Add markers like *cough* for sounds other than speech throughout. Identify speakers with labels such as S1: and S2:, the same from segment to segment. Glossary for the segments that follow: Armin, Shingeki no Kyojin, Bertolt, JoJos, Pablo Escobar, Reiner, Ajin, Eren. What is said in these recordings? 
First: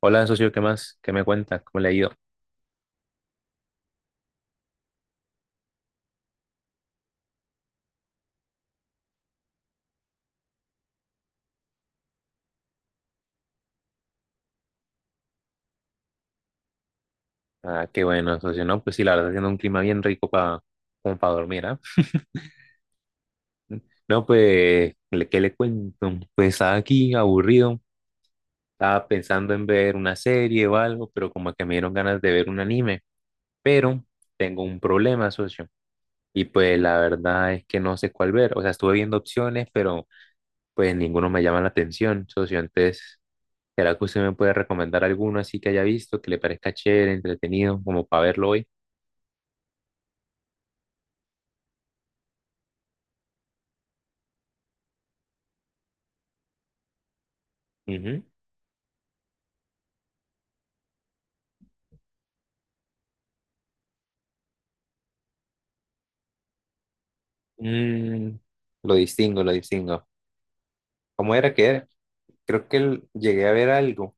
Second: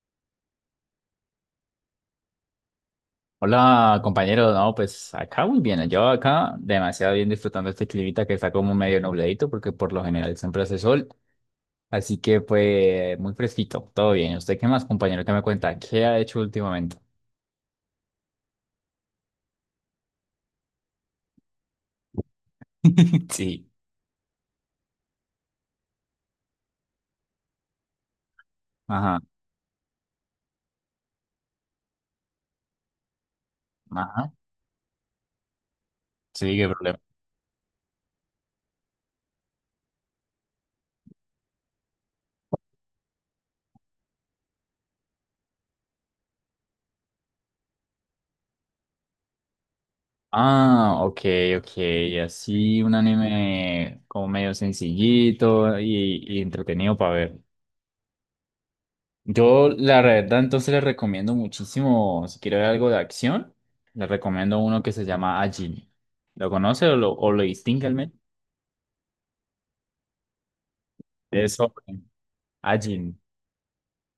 S1: Hola, socio, ¿qué más? ¿Qué me cuenta? ¿Cómo le ha ido?
S2: Hola compañero, no, pues acá muy bien, yo acá demasiado bien disfrutando este climita que está como medio nubladito porque por lo general siempre hace sol, así que pues muy fresquito, todo bien. ¿Usted qué más, compañero? ¿Qué me cuenta? ¿Qué ha hecho últimamente?
S1: Ah, qué bueno, socio, ¿no? Pues sí, la verdad, haciendo un clima bien rico para como para dormir, ¿ah?
S2: *laughs* Sí.
S1: No, pues, ¿qué le cuento? Pues estaba aquí aburrido, estaba
S2: Ajá,
S1: pensando en ver una serie o algo, pero como que me dieron ganas de ver un anime, pero
S2: ajá,
S1: tengo un problema, socio, y
S2: sí, qué
S1: pues la
S2: problema.
S1: verdad es que no sé cuál ver, o sea, estuve viendo opciones, pero pues ninguno me llama la atención, socio, entonces, ¿será que usted me puede recomendar alguno así que haya visto, que le parezca chévere, entretenido, como para verlo hoy?
S2: Ah, ok, ok, así un anime como medio sencillito y entretenido para ver.
S1: Ujú.
S2: Yo, la verdad, entonces les recomiendo muchísimo, si quiere ver algo de acción, les recomiendo uno que se llama Ajin. ¿Lo conoce o lo distingue al menos?
S1: Mm, lo distingo, lo distingo. ¿Cómo era
S2: Es
S1: que era?
S2: sobre
S1: Creo que
S2: Ajin.
S1: llegué a ver algo,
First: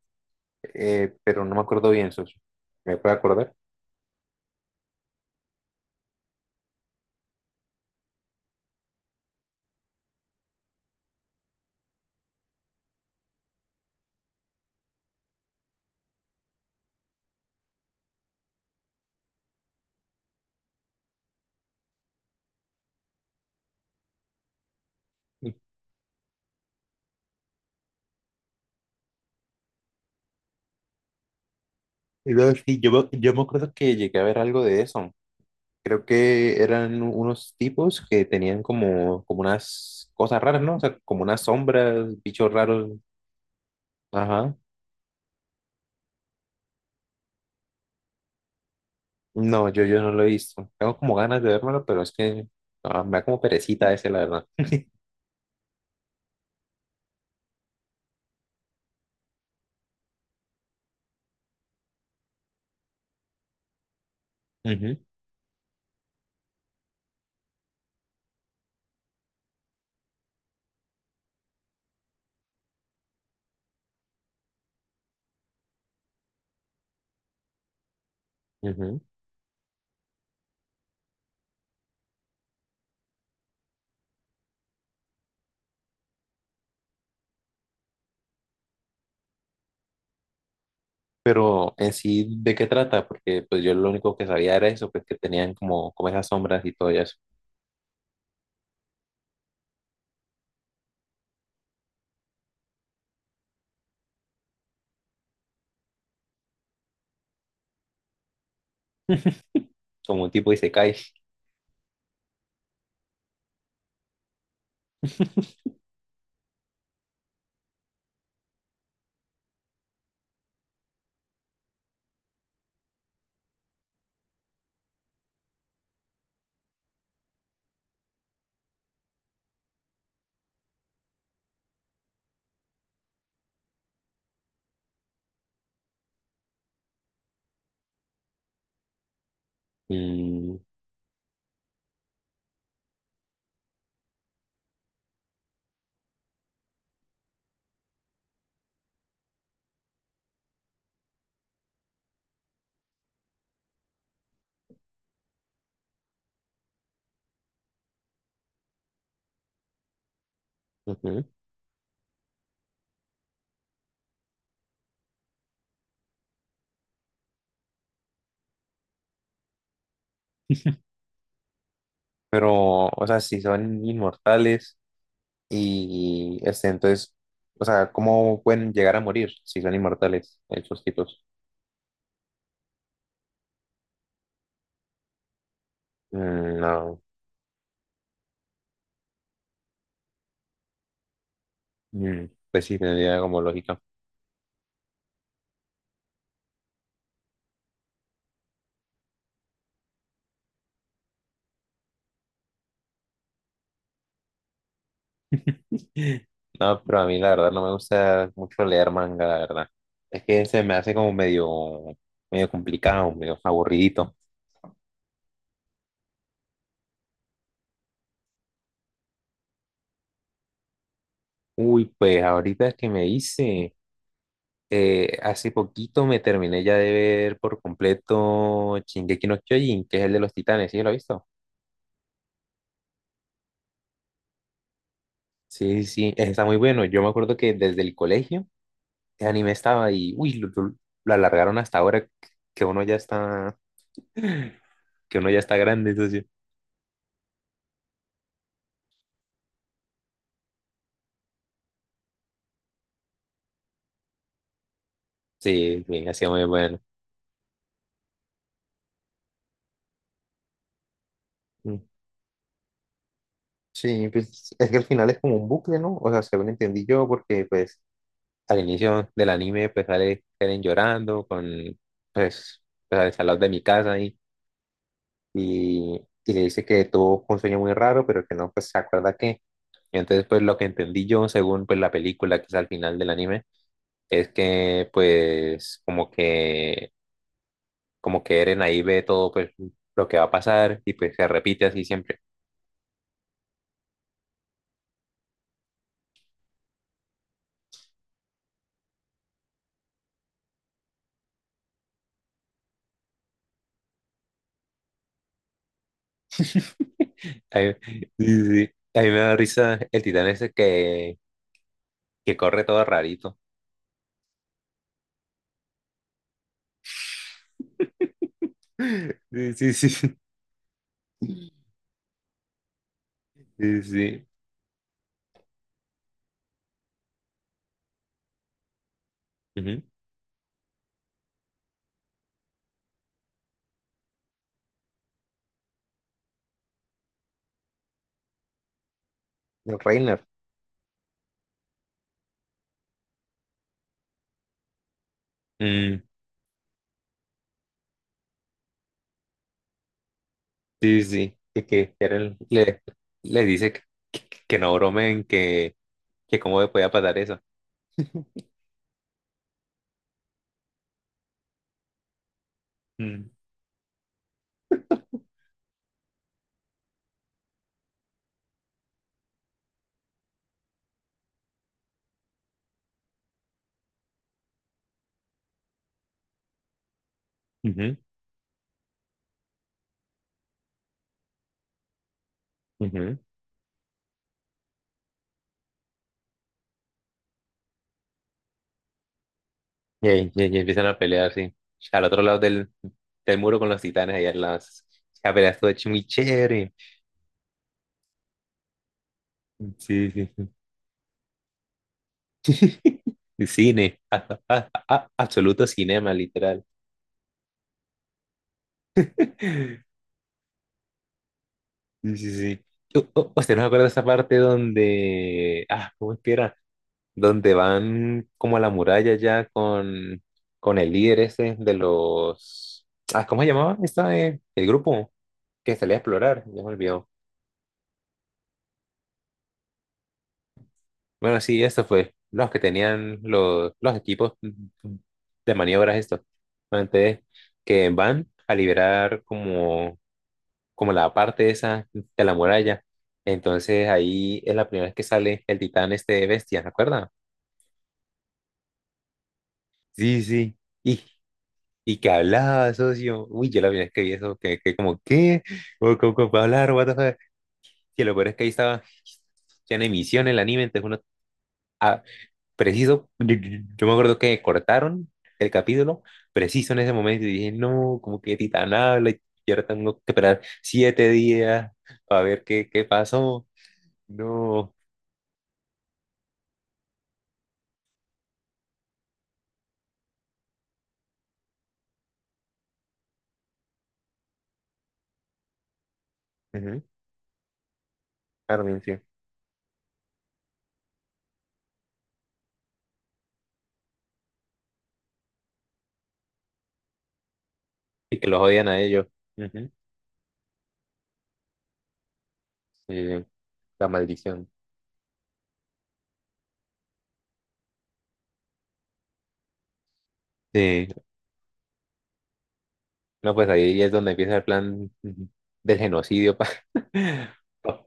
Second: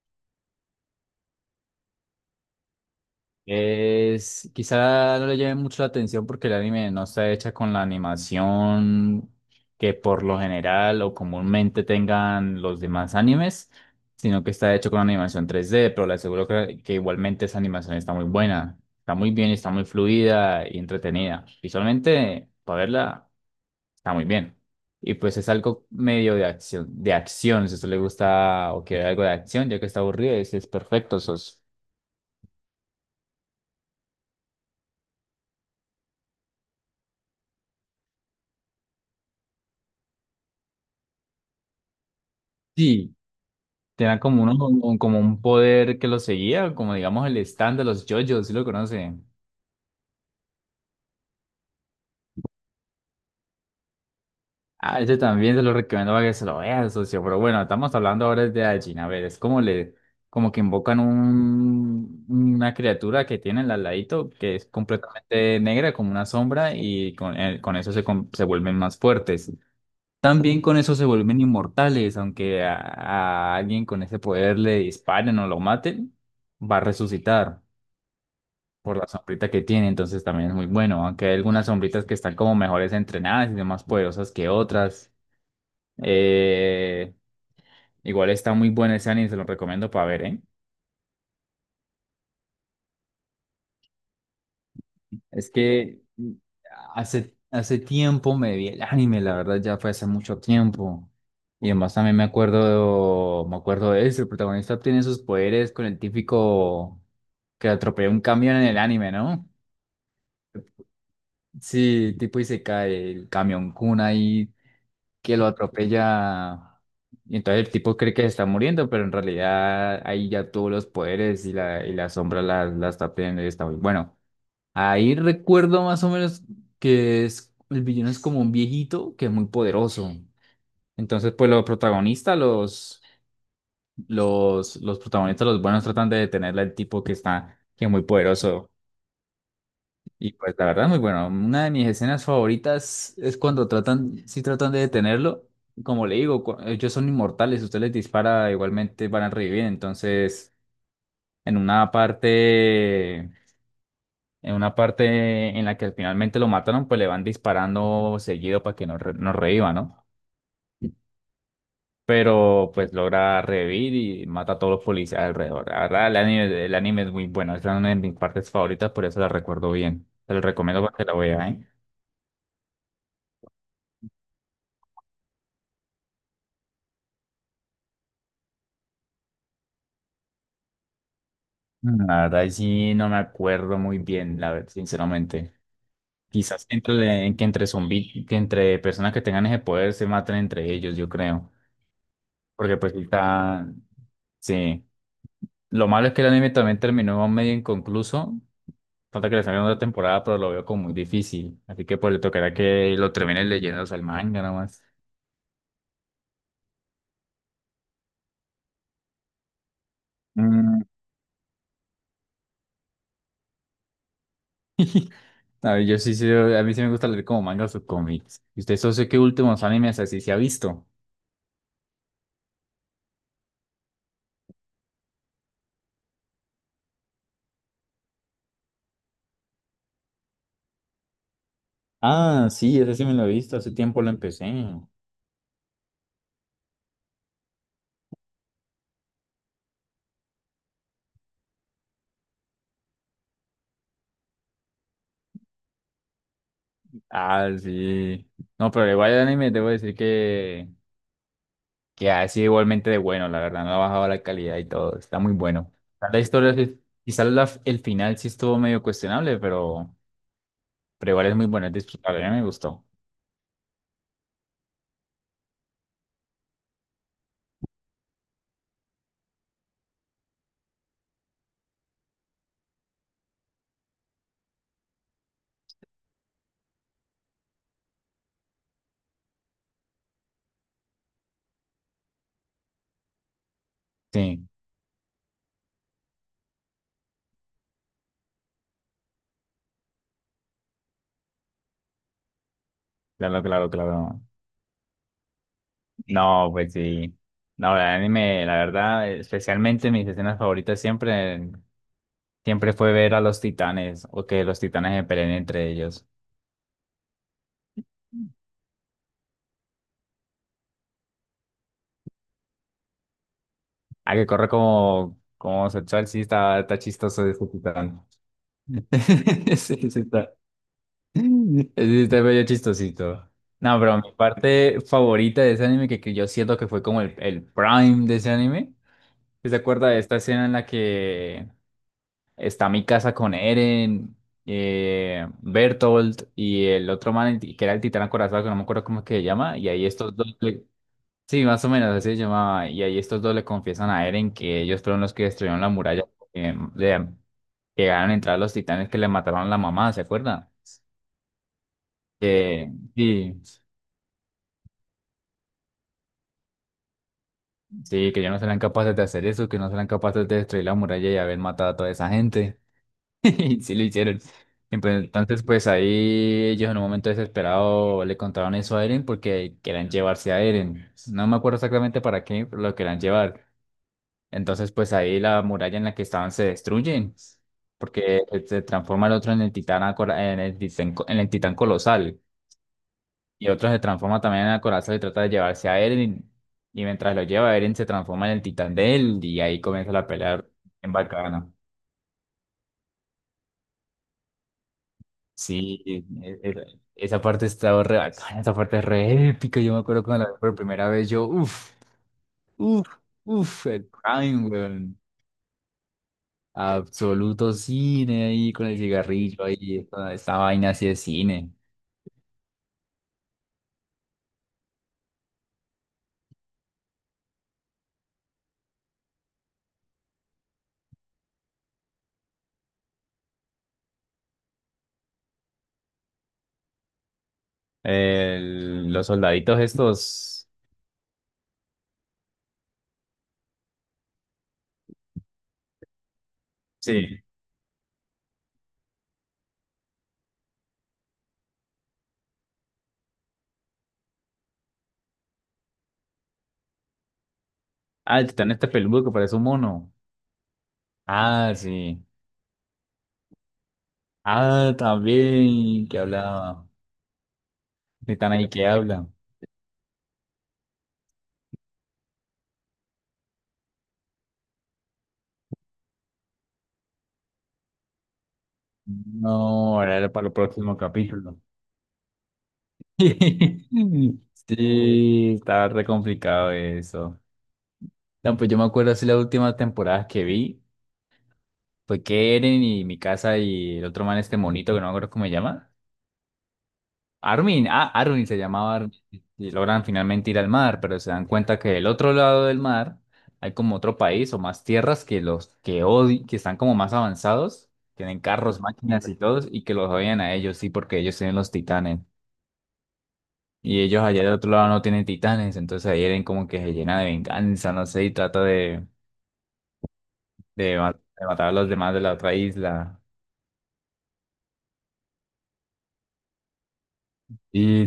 S1: pero no me acuerdo bien, socio. ¿Me puede acordar?
S2: Es, quizá no le llame mucho la atención porque el anime no está hecha con la animación que por lo general o comúnmente tengan los demás animes, sino que está hecho con animación 3D, pero le aseguro que, igualmente esa animación está muy buena, está muy bien, está muy fluida y entretenida. Visualmente, para verla, está muy bien. Y pues es
S1: Y-
S2: algo medio de acción, si a usted le gusta o quiere algo de acción, ya que está aburrido, es perfecto, sos.
S1: y luego sí, yo me acuerdo que llegué a ver algo de eso. Creo que eran unos tipos que tenían como, como unas cosas raras, ¿no? O sea, como unas sombras, bichos raros.
S2: Sí, tenía como
S1: Ajá.
S2: uno, como un poder que lo seguía, como digamos el stand de los JoJos, si lo conocen.
S1: No, yo no lo he visto. Tengo como ganas de verlo pero es que ah, me da como perecita ese, la verdad.
S2: Ah, ese también se lo recomiendo para que se lo vean, socio. Pero bueno, estamos hablando ahora de Ajin. A ver, es como le, como que invocan un, una criatura que tienen al ladito, que es
S1: Ujú,
S2: completamente negra, como una sombra, y con eso se, se vuelven más fuertes. También con eso se vuelven inmortales, aunque a alguien con ese poder le disparen o lo maten, va a resucitar por
S1: ujú.
S2: la sombrita que tiene, entonces también es muy bueno, aunque hay algunas sombritas que están como mejores entrenadas y son más poderosas que otras. Eh, Igual está muy bueno ese anime, se lo recomiendo para ver, ¿eh?
S1: Pero en sí, ¿de qué trata? Porque pues yo lo único que sabía era eso, pues que
S2: Es
S1: tenían como,
S2: que
S1: como esas sombras y todo eso,
S2: hace tiempo me vi el anime, la verdad ya fue hace mucho tiempo. Y además también me acuerdo de eso, el protagonista obtiene sus poderes con el típico que atropella un camión en el anime, ¿no?
S1: como un tipo de isekai.
S2: Sí, tipo y se cae el camión Kun ahí que lo atropella. Y entonces el tipo cree que se está muriendo, pero en realidad ahí ya tuvo los poderes y la sombra la, la está pidiendo y está muy bueno. Ahí recuerdo más o menos que es, el villano es como un viejito que es muy poderoso. Entonces, pues los protagonistas, los protagonistas, los buenos tratan de detenerle al tipo que está, que es muy poderoso. Y pues
S1: Y,
S2: la verdad, muy bueno. Una de mis escenas favoritas es cuando tratan, si tratan de detenerlo. Como le digo, ellos son inmortales, usted les dispara, igualmente van a revivir. Entonces, en una parte, en una parte en la que finalmente lo mataron, pues le van disparando seguido para que no, no reviva, ¿no?
S1: ujú.
S2: Pero pues logra revivir y mata a todos los policías alrededor. La verdad, el anime es muy bueno. Esa es una de mis partes favoritas, por eso la recuerdo bien. Te lo recomiendo para que la veas, ¿eh?
S1: Pero, o sea, si son inmortales y este, entonces, o sea, ¿cómo pueden llegar a morir si son inmortales esos tipos?
S2: Mm, la verdad, ahí sí no me acuerdo muy bien, la verdad, sinceramente. Quizás
S1: No,
S2: entre, en que que entre personas que tengan ese poder se maten entre ellos, yo creo.
S1: Mm, pues
S2: Porque
S1: sí,
S2: pues
S1: tendría como
S2: está,
S1: lógica.
S2: sí. Lo malo es que el anime también terminó medio inconcluso. Falta que le salga otra temporada, pero lo veo como muy difícil. Así que pues le tocará que lo terminen leyendo, o sea, el manga nomás.
S1: *laughs* No, pero a mí la verdad no me gusta mucho leer manga, la verdad. Es que se me
S2: Mm,
S1: hace como medio, medio complicado, medio aburridito.
S2: a ver, yo sí, sí, a mí sí me gusta leer como mangas o cómics. ¿Y usted, socio, qué últimos animes así se ha visto?
S1: Uy, pues ahorita que me hice, hace poquito me terminé ya de ver por completo Shingeki no Kyojin, que es el de los titanes, ¿sí lo has visto?
S2: Ah, sí, ese sí me lo he visto, hace tiempo lo empecé.
S1: Sí, sí, está muy bueno. Yo me acuerdo que desde el colegio el anime estaba y, uy, lo alargaron hasta ahora que uno ya está, *laughs* que uno ya está grande, entonces.
S2: Ah, sí. No, pero igual el anime debo decir que, ha sido igualmente de bueno, la verdad. No ha bajado la calidad y todo. Está muy bueno.
S1: Sí, sí,
S2: La
S1: hacía muy
S2: historia,
S1: bueno.
S2: quizás el final sí estuvo medio cuestionable, pero, igual es muy bueno, es
S1: Mm,
S2: disfrutable. A mí me gustó.
S1: sí, pues es que al final es como un bucle, ¿no? O sea, según entendí yo, porque pues al inicio del anime, pues sale Eren llorando con, pues, pues al salón de mi casa y, y le dice que tuvo un sueño muy raro, pero que no, pues, se acuerda que. Y entonces, pues, lo que entendí yo, según, pues, la película que es al final del anime, es
S2: Sí,
S1: que, pues, como que Eren ahí ve todo, pues, lo que va a pasar y, pues, se repite así siempre.
S2: claro, claro, claro. No, pues sí. No, el anime, la verdad, especialmente mis escenas favoritas siempre, siempre fue ver a los titanes o que los titanes se peleen entre ellos.
S1: A mí, *laughs* sí, sí. A mí me da risa el titán ese que corre todo rarito.
S2: Ah, que corre como, como homosexual, sí, está, está chistoso ese titán.
S1: *laughs*
S2: *laughs*
S1: Sí, sí,
S2: Sí, sí
S1: sí.
S2: está. Sí, está medio chistosito. No,
S1: Sí,
S2: pero mi
S1: sí.
S2: parte favorita de ese anime, que yo siento que fue como el prime de ese anime, ¿se
S1: Ujú.
S2: acuerda de esta escena en la que está mi casa con Eren, Bertolt y el otro man, que era el titán acorazado, que no me acuerdo cómo es que se llama, y
S1: El
S2: ahí estos
S1: Reiner.
S2: dos... Sí, más o menos así se llamaba. Y ahí estos dos le confiesan a Eren que ellos fueron los que destruyeron la
S1: Mm,
S2: muralla, porque le llegaron a entrar los titanes que le mataron a la mamá, ¿se acuerdan?
S1: sí, sí, sí.
S2: Que
S1: Le
S2: sí,
S1: le dice que, que no bromen, que cómo le podía pasar eso.
S2: sí, que ellos no serán capaces de hacer eso, que no serán capaces de destruir la muralla y haber matado a toda esa gente. *laughs*
S1: Mm.
S2: Y sí lo hicieron. Y pues, entonces, pues ahí ellos en un momento desesperado le contaron eso a Eren porque querían llevarse a Eren. No me acuerdo exactamente para qué, pero lo querían llevar. Entonces, pues ahí la muralla en la que estaban se destruye,
S1: Ujú,
S2: porque se transforma el otro en el titán, en el titán, en el titán colosal,
S1: ujú.
S2: y otro se transforma también en el corazón y trata de llevarse a Eren, y, mientras lo lleva, Eren se transforma en el titán de él, y ahí comienza la
S1: Y
S2: pelea
S1: ahí empiezan
S2: en
S1: a pelear,
S2: bacana.
S1: sí. Al otro lado del, del muro con los titanes, allá las... La pelea estuvo
S2: Sí,
S1: hecho muy chévere.
S2: esa parte está re bacana, esa parte es re épica, yo me acuerdo
S1: Sí,
S2: cuando
S1: sí,
S2: la vi
S1: sí.
S2: por primera vez, yo, uff, uff,
S1: *laughs*
S2: uff, el
S1: Cine,
S2: prime, weón.
S1: absoluto cinema, literal.
S2: Absoluto cine ahí con el cigarrillo ahí, esta vaina así de cine.
S1: Sí, sí, sí. ¿Usted no se acuerda de esa parte donde... Ah, ¿cómo es que era? Donde van como a la muralla ya con el líder ese de los... Ah, ¿cómo se llamaba? Esta, el grupo que salía a explorar, ya me olvidó.
S2: Los soldaditos estos.
S1: Bueno, sí, eso fue. Los que tenían los equipos de maniobras estos. Entonces,
S2: Sí.
S1: que van a liberar como, como la parte esa de la muralla. Entonces ahí es la primera vez que sale el titán este bestia, ¿se acuerdan?
S2: Ah, el titán este peludo que parece un mono.
S1: Sí, sí. Y
S2: Ah,
S1: y
S2: sí.
S1: que hablaba, socio. Uy, yo la primera vez que vi eso,
S2: Ah,
S1: que como, ¿qué?
S2: también, que
S1: ¿Cómo puede
S2: hablaba.
S1: hablar? What the fuck? Que lo peor
S2: Titán
S1: es que
S2: ahí
S1: ahí
S2: que
S1: estaba
S2: habla.
S1: ya en emisión el anime, entonces uno, ah, preciso, yo me acuerdo que cortaron el capítulo, preciso en ese momento, y dije, no, como que Titán habla,
S2: No,
S1: y ahora tengo
S2: ahora
S1: que
S2: era para el
S1: esperar
S2: próximo
S1: siete
S2: capítulo.
S1: días para ver qué, qué pasó.
S2: *laughs*
S1: No.
S2: Sí, estaba re complicado eso. No, pues yo me acuerdo así las últimas temporadas que vi. Fue Eren y mi casa y el otro man este monito que no me acuerdo cómo se llama.
S1: Ujú,
S2: Armin, ah, Armin se llamaba,
S1: Armin,
S2: Armin,
S1: sí.
S2: y logran finalmente ir al mar, pero se dan cuenta que del otro lado del mar hay como otro país o más tierras que los que están como más avanzados,
S1: Y
S2: tienen
S1: que los
S2: carros,
S1: odian a ellos.
S2: máquinas y todos, y
S1: Ujú.
S2: que los odian a ellos, sí, porque ellos tienen los titanes.
S1: Sí,
S2: Y
S1: la
S2: ellos allá del
S1: maldición.
S2: otro lado no tienen titanes, entonces ahí Eren como que se llena de venganza, no sé, y trata de, de ma-
S1: Sí.
S2: de matar a los demás de la otra isla.
S1: No, pues ahí es donde empieza el plan del genocidio para
S2: Y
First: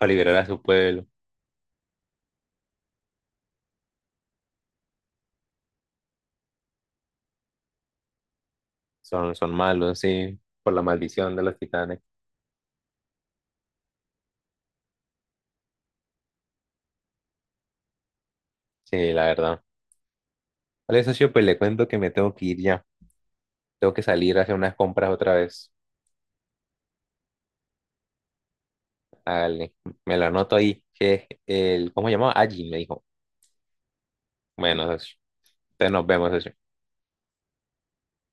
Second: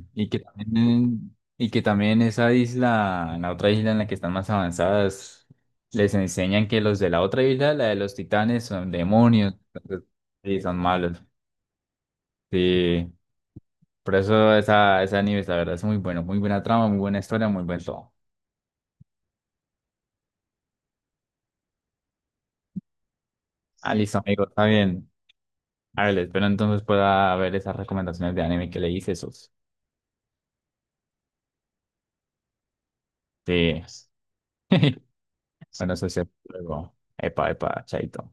S1: *laughs*
S2: y
S1: liberar
S2: que
S1: a su pueblo.
S2: también, y que también esa isla, la otra isla en la que están más avanzadas, les enseñan que los de la otra isla, la de los titanes, son
S1: Son, son
S2: demonios,
S1: malos,
S2: entonces,
S1: sí,
S2: sí,
S1: por
S2: son
S1: la
S2: malos.
S1: maldición de los titanes.
S2: Sí, por eso esa, esa anime la verdad, es muy bueno, muy buena trama, muy buena historia, muy buen todo.
S1: Sí, la verdad. Vale, socio, pues le cuento que me tengo que ir ya. Tengo
S2: Ah,
S1: que
S2: listo,
S1: salir a
S2: amigo,
S1: hacer
S2: está
S1: unas
S2: bien.
S1: compras otra vez.
S2: A ver, espero entonces pueda ver esas recomendaciones de anime que le hice, esos.
S1: Dale, me lo anoto ahí, que es el, ¿cómo se llamaba? Allí me dijo.
S2: Sí.
S1: Bueno,
S2: *laughs*
S1: socio, entonces
S2: Bueno,
S1: nos
S2: eso es
S1: vemos, socio.
S2: luego. Epa, epa, chaito.